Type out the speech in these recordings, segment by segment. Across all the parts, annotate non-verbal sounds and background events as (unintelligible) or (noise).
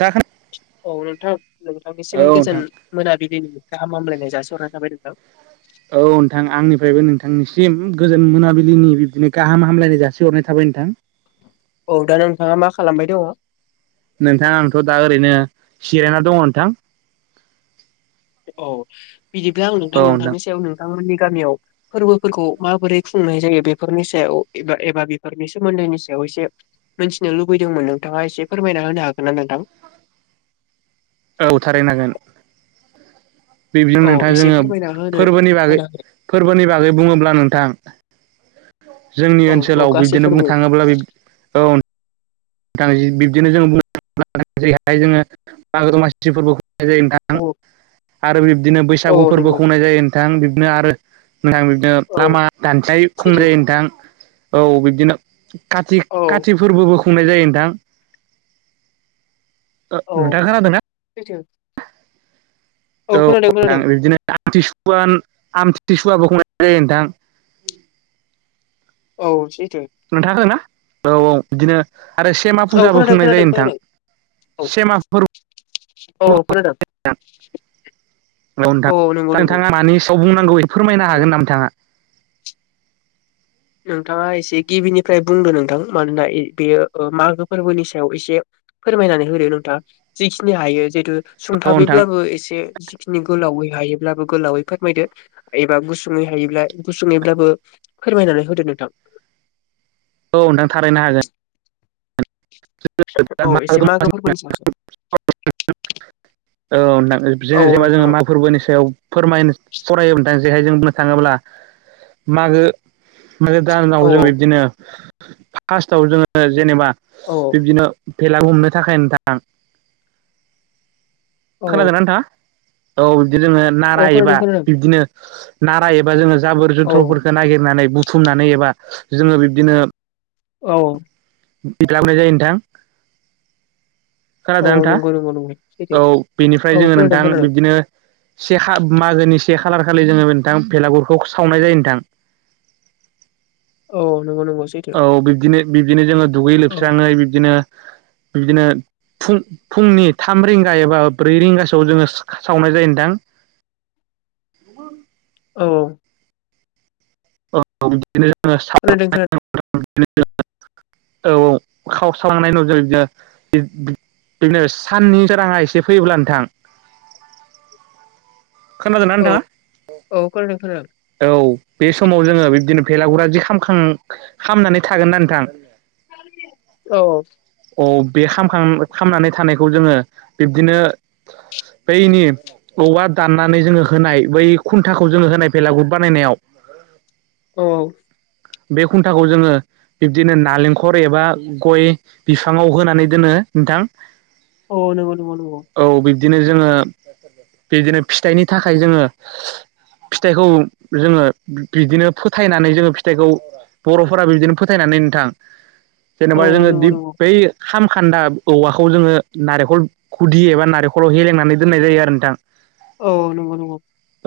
दा औ नोंथां नोंथांनिसिम औ गोजोन नोंथां मोनाबिलिनि गाहामलायनाय जासिहरना थाबाय नोंथां औ नोंथां आंनिफ्रायबो नोंथांनिसिम गोजोन मोनाबिलिनि बिब्दिनो गाहाम हामलायनाय जासिहरनाय थाबाय नोंथां औ दा नोंथाङा मा खालामबाय दङ नोंथां आंथ' दा ओरैनो सिरायना दङ नोंथां औ बिदिब्ला आं नोंथां नोंथांनि सायाव नोंथांमोननि गामियाव फोरबोफोरखौ माबोरै खुंनाय जायो बेफोरनि सायाव एबा एबा बेफोरनि सोमोन्दैनि सायाव एसे मिथिनो लुबैदोंमोन नोंथाङा एसे फोरमायना होनो हागोना नोंथां औ थारैनो हागोन बे बिदिनो औ नोंथां एसे जोङो फोरमायना होनो फोरबोनि बागै होनो फोरबोनि बागै बुङोब्ला नोंथां जोंनि औ औ ओनसोलाव गासै बिब्दिनो बुंनो फोरबो थाङोब्ला औ बिब्दिनो जों बुं जेरैहाय जोङो मागो दमासि फोरबोखौ नाय जायो नोंथां औ आरो बिब्दिनो औ बैसागु फोरबो नंगौ खुंनाय जायो नोंथां बिब्दिनो आरो नोंथां बिबदिनो औ लामा दानसाय सैथो खुंद्राय नोंथां औ बिब्दिनो औ काति फोरबोबो खुंनाय जायो नोंथां औ नोंथां खोनादोंना? सैथो खोनादों औ खोनादों बिदिनो आमथि सुवान आथि आमथिसुवाबो खुनाय जायो नोंथां औ थि (unintelligible) (inaudible) आरो सेमा औ फुजाबो खोनादों बुंनाय खोनादों जायो नोंथां खोनादों औ सेमा फोरबो औ खोनादों औ नोंथां नंगौ नंगौ नोंथाङा मानि सायाव बुंनांगौ बे फोरमायनो औ हागोन नामा नोंथाङा नोंथाङा एसे गिबिनिफ्राय बुंदों नोंथां मानोना बेयो मागो फोरबोनि सायाव एसे फोरमायनानै होदो नोंथां जिखिनि हायो जितु औ नोंथां सुंथाबैब्लाबो एसे जिखिनि गोलावै हायोब्लाबो गोलावै फोरमायदो एबा गुसुङै हायोब्ला गुसुङैब्लाबो फोरमायनानै होदो नोंथां। औ, नोंथां थारैनो हागोन। (unintelligible) औ एसे मागो फोरबोनि सायावसो औ नोंथां औ जोङो जेबा नोंथां औ मागो फोरबोनि सायाव फोरमायनो सावरायनो नोंथां। जेरैहाय जों बुंनो थाङोब्ला मागो-मागो दानाव औ जों बिब्दिनो फास्थआव जोङो जेनेबा औ बिब्दिनो भेला हमनो थाखाय नोंथां, औ खोनादों नोंथाङा? औ बिदि जोङो नारा औ खोनादों एबा खोनादों बिब्दिनो नारा एबा जोङो जाबोर औ जोनथ्र'फोरखौ नागिरनानै बुथुमनानै एबा जोङो बिब्दिनो औ। बिदिनो लाबोनाय जायो नोंथां औ खोनादों नोंथां नंगौ नंगौ नंगौ। सैथो औ बेनिफ्राय औ जोङो खोनादों नोंथां खोनादों बिब्दिनो से हा-मागोनि से खालार खालि जोङो नोंथां भेलागुरखौ सावनाय जायो नोंथां। औ नंगौ नंगौ सैथो। औ बिब्दिनो बिब्दिनो जोङो दुगै औ लोबस्राङै बिब्दिनो-बिब्दिनो फुं-फुंनि थाम रिंगा एबा ब्रै रिंगासोआव जोङो सावनाय जायो नोंथां। (inaudible) औ। औ बिदिनो खोनादों खोनादों (unintelligible) औ औ खाव सावनाय नुयो बिदिनो (unintelligible) बिदिनो साननि सोराङा एसे फैयोब्ला नोंथां खोनादोंना औ नोंथाङा? औ खोनादों खोनादों। औ बे समाव जोङो बिब्दिनो भेलागुरा दि खामखां खामनानै थागोनना नोंथां औ औ औ बि खामखां खामनानै थानायखौ जोङो बिब्दिनो बैनि औवा दाननानै जोङो होनाय बै खुन्थाखौ जोङो होनाय भेलागुर बानायनायाव औ औ बे खुन्थाखौ जोङो बिब्दिनो नालेंखर एबा गय - बिफाङाव होनानै दोनो नोंथां औ औ नोंगौ नोनगौ नोंगौ। बिदिनो जोङो बिदिनो फिथाइनि थाखाय जोङो फिथाइखौ जोङो बिदिनो फोथायनानै जोङो फिथाइखौ बर'फोरा बिदिनो फोथायनानै नोंथां औ नोंगौ नोंगौ। खामखोन्दा औवाखौ जोङो नारेंखल गुदि एबा नारेंखलाव हेलेंनानै दोननाय जायो आरो नोंथां। औ नोंगौ नोंगौ।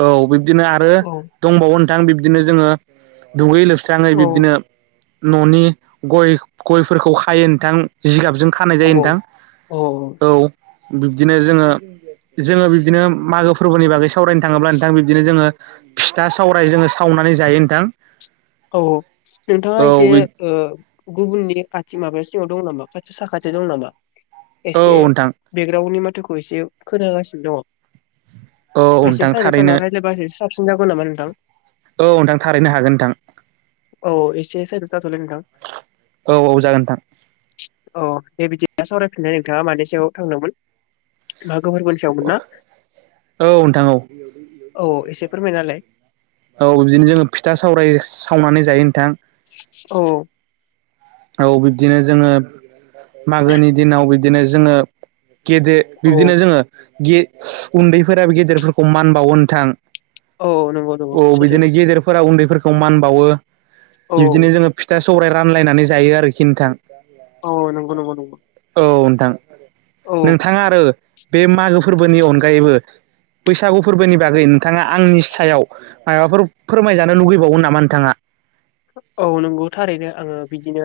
औ बिब्दिनो आरो दंबावो नोंथां बिब्दिनो जोङो दुगै-लोब स्राङै औ बिब्दिनो न'नि गय-गयफोरखौ खायो नोंथां जिगाबजों खानाय औ जायो नोंथां, औ औ। बिब्दिनो जोङो, जोङो बिब्दिनो मागो फोरबोनि बागै सावरायनो थाङोब्ला नोंथां बिब्दिनो जोङो फिथा-सावराय जोङो सावनानै जायो नोंथां। औ नोंथाङा औ एसे ओ गुबुननि खाथि माबा दं नामा खाथि साखाथियाव दं नामा? औ एसे नोंथां बेकग्राउनि मा जोंखौ एसे खोनागासिनो औ दङ एसे नोंथां साइडआव थारैनो थानानै रायलायबा सा बसिन जागौ नामा नोंथां? औ नोंथां, थारैनो हागोन नोंथां। औ एसे साइडआव थाथ'लाय नोंथां। औ औ जागोन नोंथां अ दे बिदिनो सावराय फिननाय नोंथाङा मानै सायाव थांदोंमोन? मागो फोरबोनि सायावमोन ना? औ नोंथां औ औ औ एसे फोरमायना होलाय औ बिदिनो जोङो फिथा सावराय सावनानै जायो नोंथां । औ । औ बिब्दिनो जोङो मागोनि दिनाव बिदिनो जोङो गेदे औ बिब्दिनो जोङोे गे उन्दैफोराबो गेदेरफोरखौ मान बावनो नोंथां । औ नंगौ नंगौ औ सैथो बिदिनो गेदेरफोरा उन्दैफोरखौ मान बावो बिबदिनो औ जोङो फिथा सौराय रानलायनानै जायो आरोखि नोथां । औ नंगौ नंगौ नंगौ औ नोंथां औ नोंथाङा आरो बे मागो फोरबोनि अनगायैबो बैसागु फोरबोनि बागै नोंथाङा आंनि सायाव माबाफोर फोरमायजानो लुगैबावगोन नामा नोंथाङा? औ नंगौ थारैनो आङो बिदिनो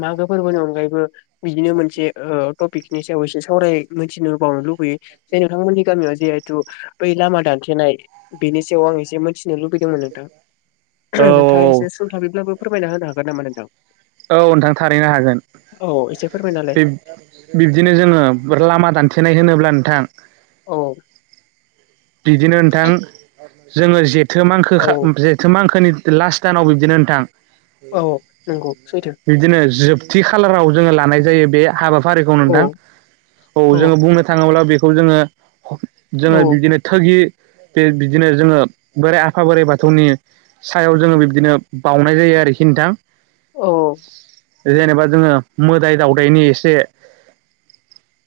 मागो फोरबोनि अनगायैबो बिदिनो मोनसे ओ टपिकनि सायाव एसे सावराय मिथिनो बावनो लुबैयो जाय नोंथांमोननि गामियाव जिहेथु बै लामा दान थेनाय बेनि सायाव आं एसेमोनथि नो लुबैदोंमोन नोंथां औ नोंथांङा एसे औ सुंथाबैब्लाबो फोरमायना होनो हागोन नामा नोंथां? औ नोंथां थारैनो हागोन औ एसे फोरमायनालाय । बिब्दिनो जोङो लामा दानथेनाय होनोब्ला नोंथां औ । बिदिनो नोंथां जोङो जेथो मांखो औ खा जेथो मांखोनि लास्ट दानाव बिब्दिनो नोंथां औ नंगौ सैथो बिब्दिनो जोब थि खालाराव जोङो लानाय जायो बे हाबाफारिखौ औ नोंथां औ जोङो बुंनो थाङोब्ला बे खौ जोङो औ जोङो बिदिनो थोगि बे बिदिनो जोङो बोराइ आफा बोराइ बाथौनि सायाव जोङो बिब्दिनो बावनाय जायो आरोखि नोंथां औ । जेनेबा जोङो मोदाय दावउदायनि एसे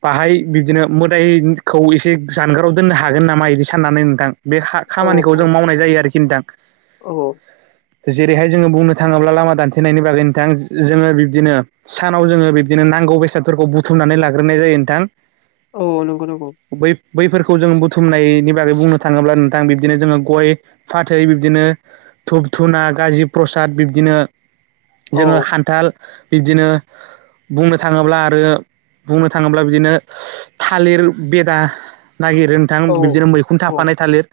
बाहाय बिदिनो मोदायखौ एसे जानगाराव दोननो हागोन नामा? बिदि साननानै नोंथां बे औ खा-खामानिखौ जों औ मावनाय जायो आरोखि नोंथां । औ । जेरैहाय जोङो बुंनो थाङोब्ला लामा दान्थेनायनि बागै नोंथां जोङो बिब्दिनो सानाव जोङो बिब्दिनो नांगौ बेसादफोरखौ बुथुमनानै लाग्रोनाय जायो नोंथां । औ नंगौ नंगौ । बैफोरखौ जों बुथुमनायनि बागै बुंनो थाङोब्ला नोंथां बिदिनो जोङो गय फाथै बिदिनो धुब धुना गाजि प्र साद बिब्दिनो औ जोङो खान्थाल बिदिनो बुंनो थाङोब्ला आरो बुंनो थाङोब्ला बिदिनो थालिर बेदा नागिरो नोंथां औ बिदिनो मैखुन औ थाफानाय थालिर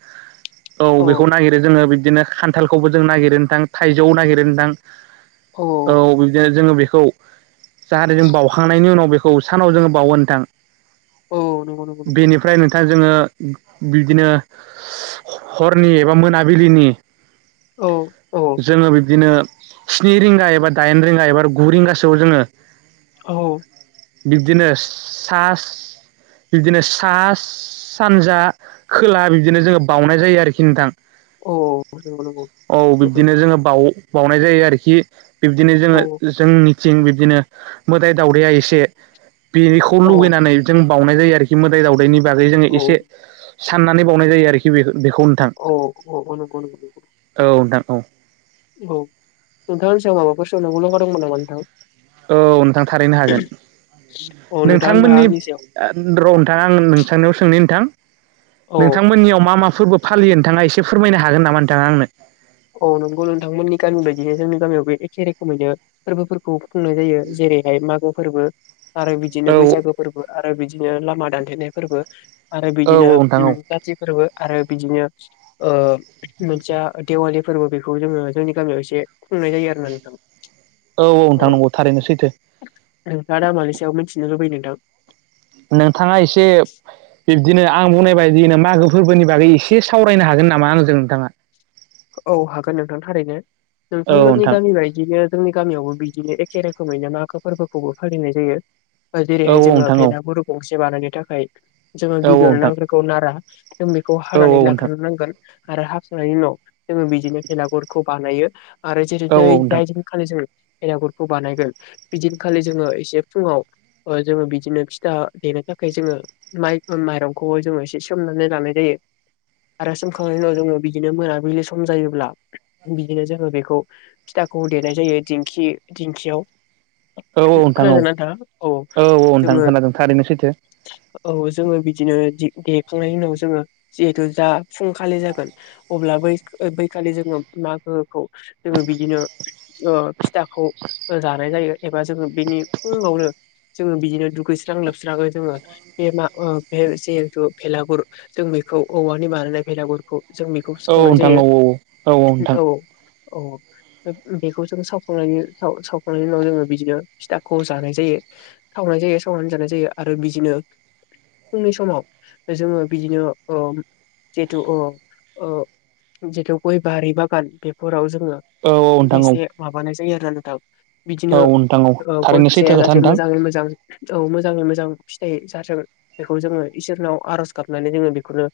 औ बेखौ नागिरो जों ङो बिदिनो खान्थालखौबो जों नागिरनो नोंथां थाइजौ नागिरनो नोंथां । औ बिदिनो जोङो बेखौ जाहाथे जों बावखांनायनि उनाव बेखौ खौ सानाव जोङो बावो नोंथां । औ नंगौ नंगौ नंगौ । जोङो बिदिनो हरनि एबा मोनाबिलिनि औ औ जोङो बिब्दिनो स्नि रिंगा एबा दाइन रिंगा एबा गु रिंगासोआव जोङो औ । बिब्दिनो सा बिब्दिनो सा सानजा खोला बिदिनो जोङो बावनाय जायो आरोखि नोंथां औ नंगौ नंगौ । औ सैथो बिब्दिनो जोङो बाउ बावनाय जायो आरोखि बिब्दिनो जोङो औ जोंनि थिं बिदिनो मोदाइ दावदाया एसे बेनिखौ औ लुगैनानै जों बावउनाय जायो आरोखि मोदाय दावदायनि बागै जोङो औ एसे साननानै बावनाय जायो आरोखि बेखो बेखौ नोंथां औ नोंथां औ। और नोंथाङा आंनि सायाव माबाफोर सोंनांगौ दं नामा नोंथां। औ नोंथां थारैनो हागोन। औ नोंथाङानो दा नोंथांमोननि आंनि सायाव र' नोंथां आं नोंथांनियाव सोंनि नोंथां। औ नोंथांमोननियाव मा मा फोरबो फालियो नोंथाङा एसे फोरमायनो हागोन नामा नोंथाङा आंनो औ नंगौ नोंथांमोननि गामि बायदिनो जोंनि गामियाव बे एखे रोखोमैनो फोरबोफोरखौ खुंनाय जायो जेरैहाय मागो फोरबो आरो बिदिनो औ बैसागो फोरबो आरो बिदिनो लामा दानथेनाय फोरबो आरो औ बिदिनो नोंथां औ काथि फोरबो आरो बिदिनो मोनसेया दिवालि फोरबो बेखौ जोङो जोंनि गामियाव एसे खुंनाय जायो आरो ना नोंथां। औ औ नोंथां नंगौ थारैनो सैथो। नोंथा दा मानि सायाव मिथिनो लुबैयो नोंथां नोंथाङा एसे बि बिबदिनो आं बुंनायबायदिनो मागो फोरबोनि बागै एसे सावरायनो हागोन नामा आंजों नोंथाङा औ हागोन नोंथां थारैनो औ नोंथांमोननि नोंथां गामि बायदिनो जोंनि गामियावबो बिदिनो एखे रोखोमैनो मागो फोरबोखौबो फालिनाय जायो। औ जेरैहाय जोङो नोंथां औ भेलागुरु गंसे बानायनो थाखाय जोङो औ गिबियावनो नोंथां नांग्रिखौ नारा जों बेखौ औ हानानै नोंथां लाग्रोनो नांगोन आरो हाखांनायनि उनाव जोङो बिजोंनो बेेलागुरखौ बानायो आरो जेरै औ औ नोंथां औ जाय दिन खालि जों बेलागुरखौ बानायगोन बिदिनखालि जोङो एसे फुङाव जोङो बिदिनो फिथा देनो थाखाय जोङो माइ माइरंखौबो जोङो एसे सोमनानै लानाय जायो। (inaudible) आरो सोमखांनायनि उनाव जोङो बिदिनो मोनाबिलि सम जायोब्ला बिदिनो जोङो बेखौ फिथाखौ देनाय जायो दिंखि दिंखियाव औ औ नोंथां औ खोनादोंना नोंथाङा औ औ नोंथां जोङो खोनादों थारैनो सैथो औ जोंङो बिदिनो देखांनायनि उनाव जोङो जिहेतु जा फुंखालि जागोन अब्ला बै खालि जोङो मागोखौ जोङो बिदिनो फिथाखौ जानाय जायो एबा जोङो बिनि फुङावनो जोङो बिदिनो दुगैस्रां लोबस्रांयै जोङो बे मा बे जिहेथु भेलागुर जों औवानि बानायनाय बेलागुरखौ जों बेखौ औ सावनाय नोंथां जायो औ औ औ औ नोंथां। बेखौ जों सावखांनायनि सावखांनायनि उनाव जोङो बिदिनो फिथाखौ जानाय जायो। सावनाय जायो सावनानै जानाय जायो आरो बिदिनो फुंनि समाव जोङो बिदिनो ओ जिहेथु ओ ओ जिथु गय बारि बागान बेफोराव जोङो औ औ नोंथां एसे औ माबानाय ायो आरो नथ बिदिनो औ नोंथां औ गय थारैनो सैथो फिसाया खोथा जाहाथे नोंथां मोजाङै मोजां औ मोजाङै मोजां (inaudible) मोजां फिथाइ जाथों बेखौ जोङो इसोरनाव आर'ज गाबनानै जोङो बेखौनो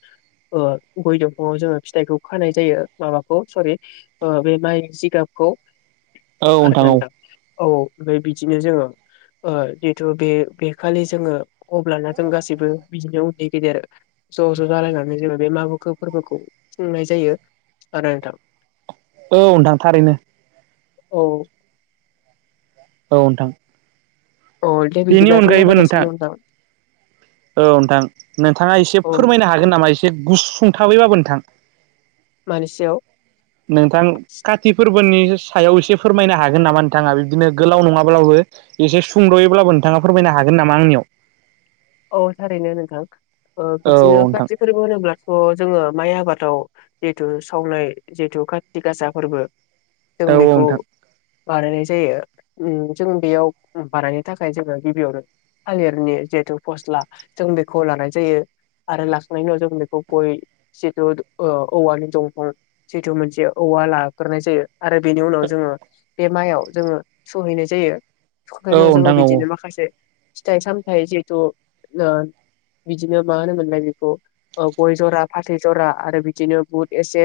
ओ गय दंफाङाव जोङो फिथाइखौ खानाय जायो माबाखौ सरि बे माइ जिगाबखौ औ आरो नोंथां औ नंदां औ ओमफ्राय बिदिनो जोङो जिथु बे बेखालि जोङो अब्लाना जों गासैबो बिदिनो उन्दै गेदेर ज' ज' जालायनानै जों बे मागो फोरबोखौ खुंनाय जायो आरो नोंथां। औ नोंथां थारैनो। औ। औ नोंथां अ दे बेनि बिदिब अनगायैबो नोंथां (inaudible) औ नोंथां नोंथाङा एसे औ फोरमायनो हागोन नामा एसे गुससुंथाबैबाबो नोंथां। मानि सायाव? नोंथां काथि फोरबोनि सायाव एसे फोरमायनो हागोन नामा नोंथाङा बिदिनो गोलाव नङाब्लाबो एसे सुंद'यैब्लाबो नोंथाङा फोरमायनो हागोन नामा आंनियाव। औ थारैनो नोंथां ओ औ बिदिनो नोंथां काथि फोरबो होनोब्ला थ' जोङो माइ आबादाव जिहेथु सावनाय जिहेतु खाथि गासा फोरबो। जों औ बेखौ नोंथां बानायनाय जायो जों बेयाव बानायनो थाखाय जोङो गिबियावनो थालिरनि जिहेथु। फस्ला जों बेखौ लानाय जायो। आरो लाखांनायनि उनाव जों बेखौ गय जिथु औवानि दंफां जिथु मोनसे औ। औवा लाग्रोनाय जायो आरो बेनि उनाव जोङो बे माइयाव जोङो सहैनाय जायो। बिनि औ उनाव जोङो नोंथां औ बिदिनो माखासे फिथाइ सामथाय जिहेथु। बिदिनो मा होनोमोनलाय बेखौ गय जरा फाथै जरा आरो बिदिनो बुट एसे।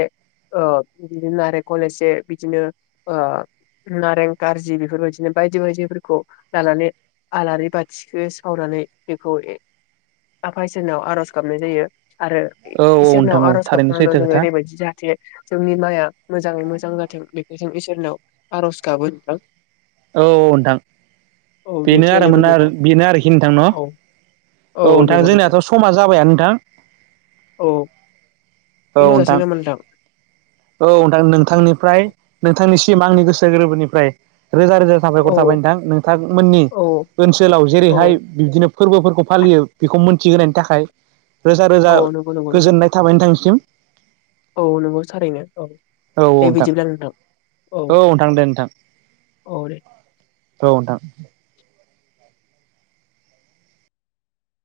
ओ बिदिनो नारेंखल एसे बिदिनो ओ नारें खारजि बेफोरबायदिनो बायदि बायदिफोरखौ लानानै आलारि बाथिखौ सावनानै। बेखौ आफा इसोरनाव आर'ज गाबनाय जायो। आरो औ औ इसोरनाव नोंथां औ आर'ज थारैनो गाबखांनानै सैथो जोङो खोथा ओरैबायदि जाहाथे। जोंनि माइआ मोजाङै मोजां जाथों बेखौ जों इसोरनियाव आर'ज गाबो। औ नोंथां औ बेनो आरो बेखिनियानोमोन मोना नोंथां बेनो आरोखि नोंथां न'। औ औ औ नोंथां नंगौ नंगौ जोंनियाथ' समा जाबाय नोंथां। दोन्थ' जासिगोन नामा नोंथां। औ सिम आंनि गोसो गोरबोनिफ्राय रोजा रोजा साफायखर औ थाबाय नोंथां नोंथांमोननि। औ ओनसोलाव औ जेरैहाय बिब्दिनो फोरबोफोरखौ फालियो बेखौ मोन थि होनायनि थाखाय रोजा औ रोजा नंगौ नंगौ नंगौ गोजोननाय थाबाय नोंथांनिसिम। औ नंगौ थारैनो औ औ दे बिदिब्ला नोंथां औ। नोंथां दे नोंथां औ दे। औ नोंथां।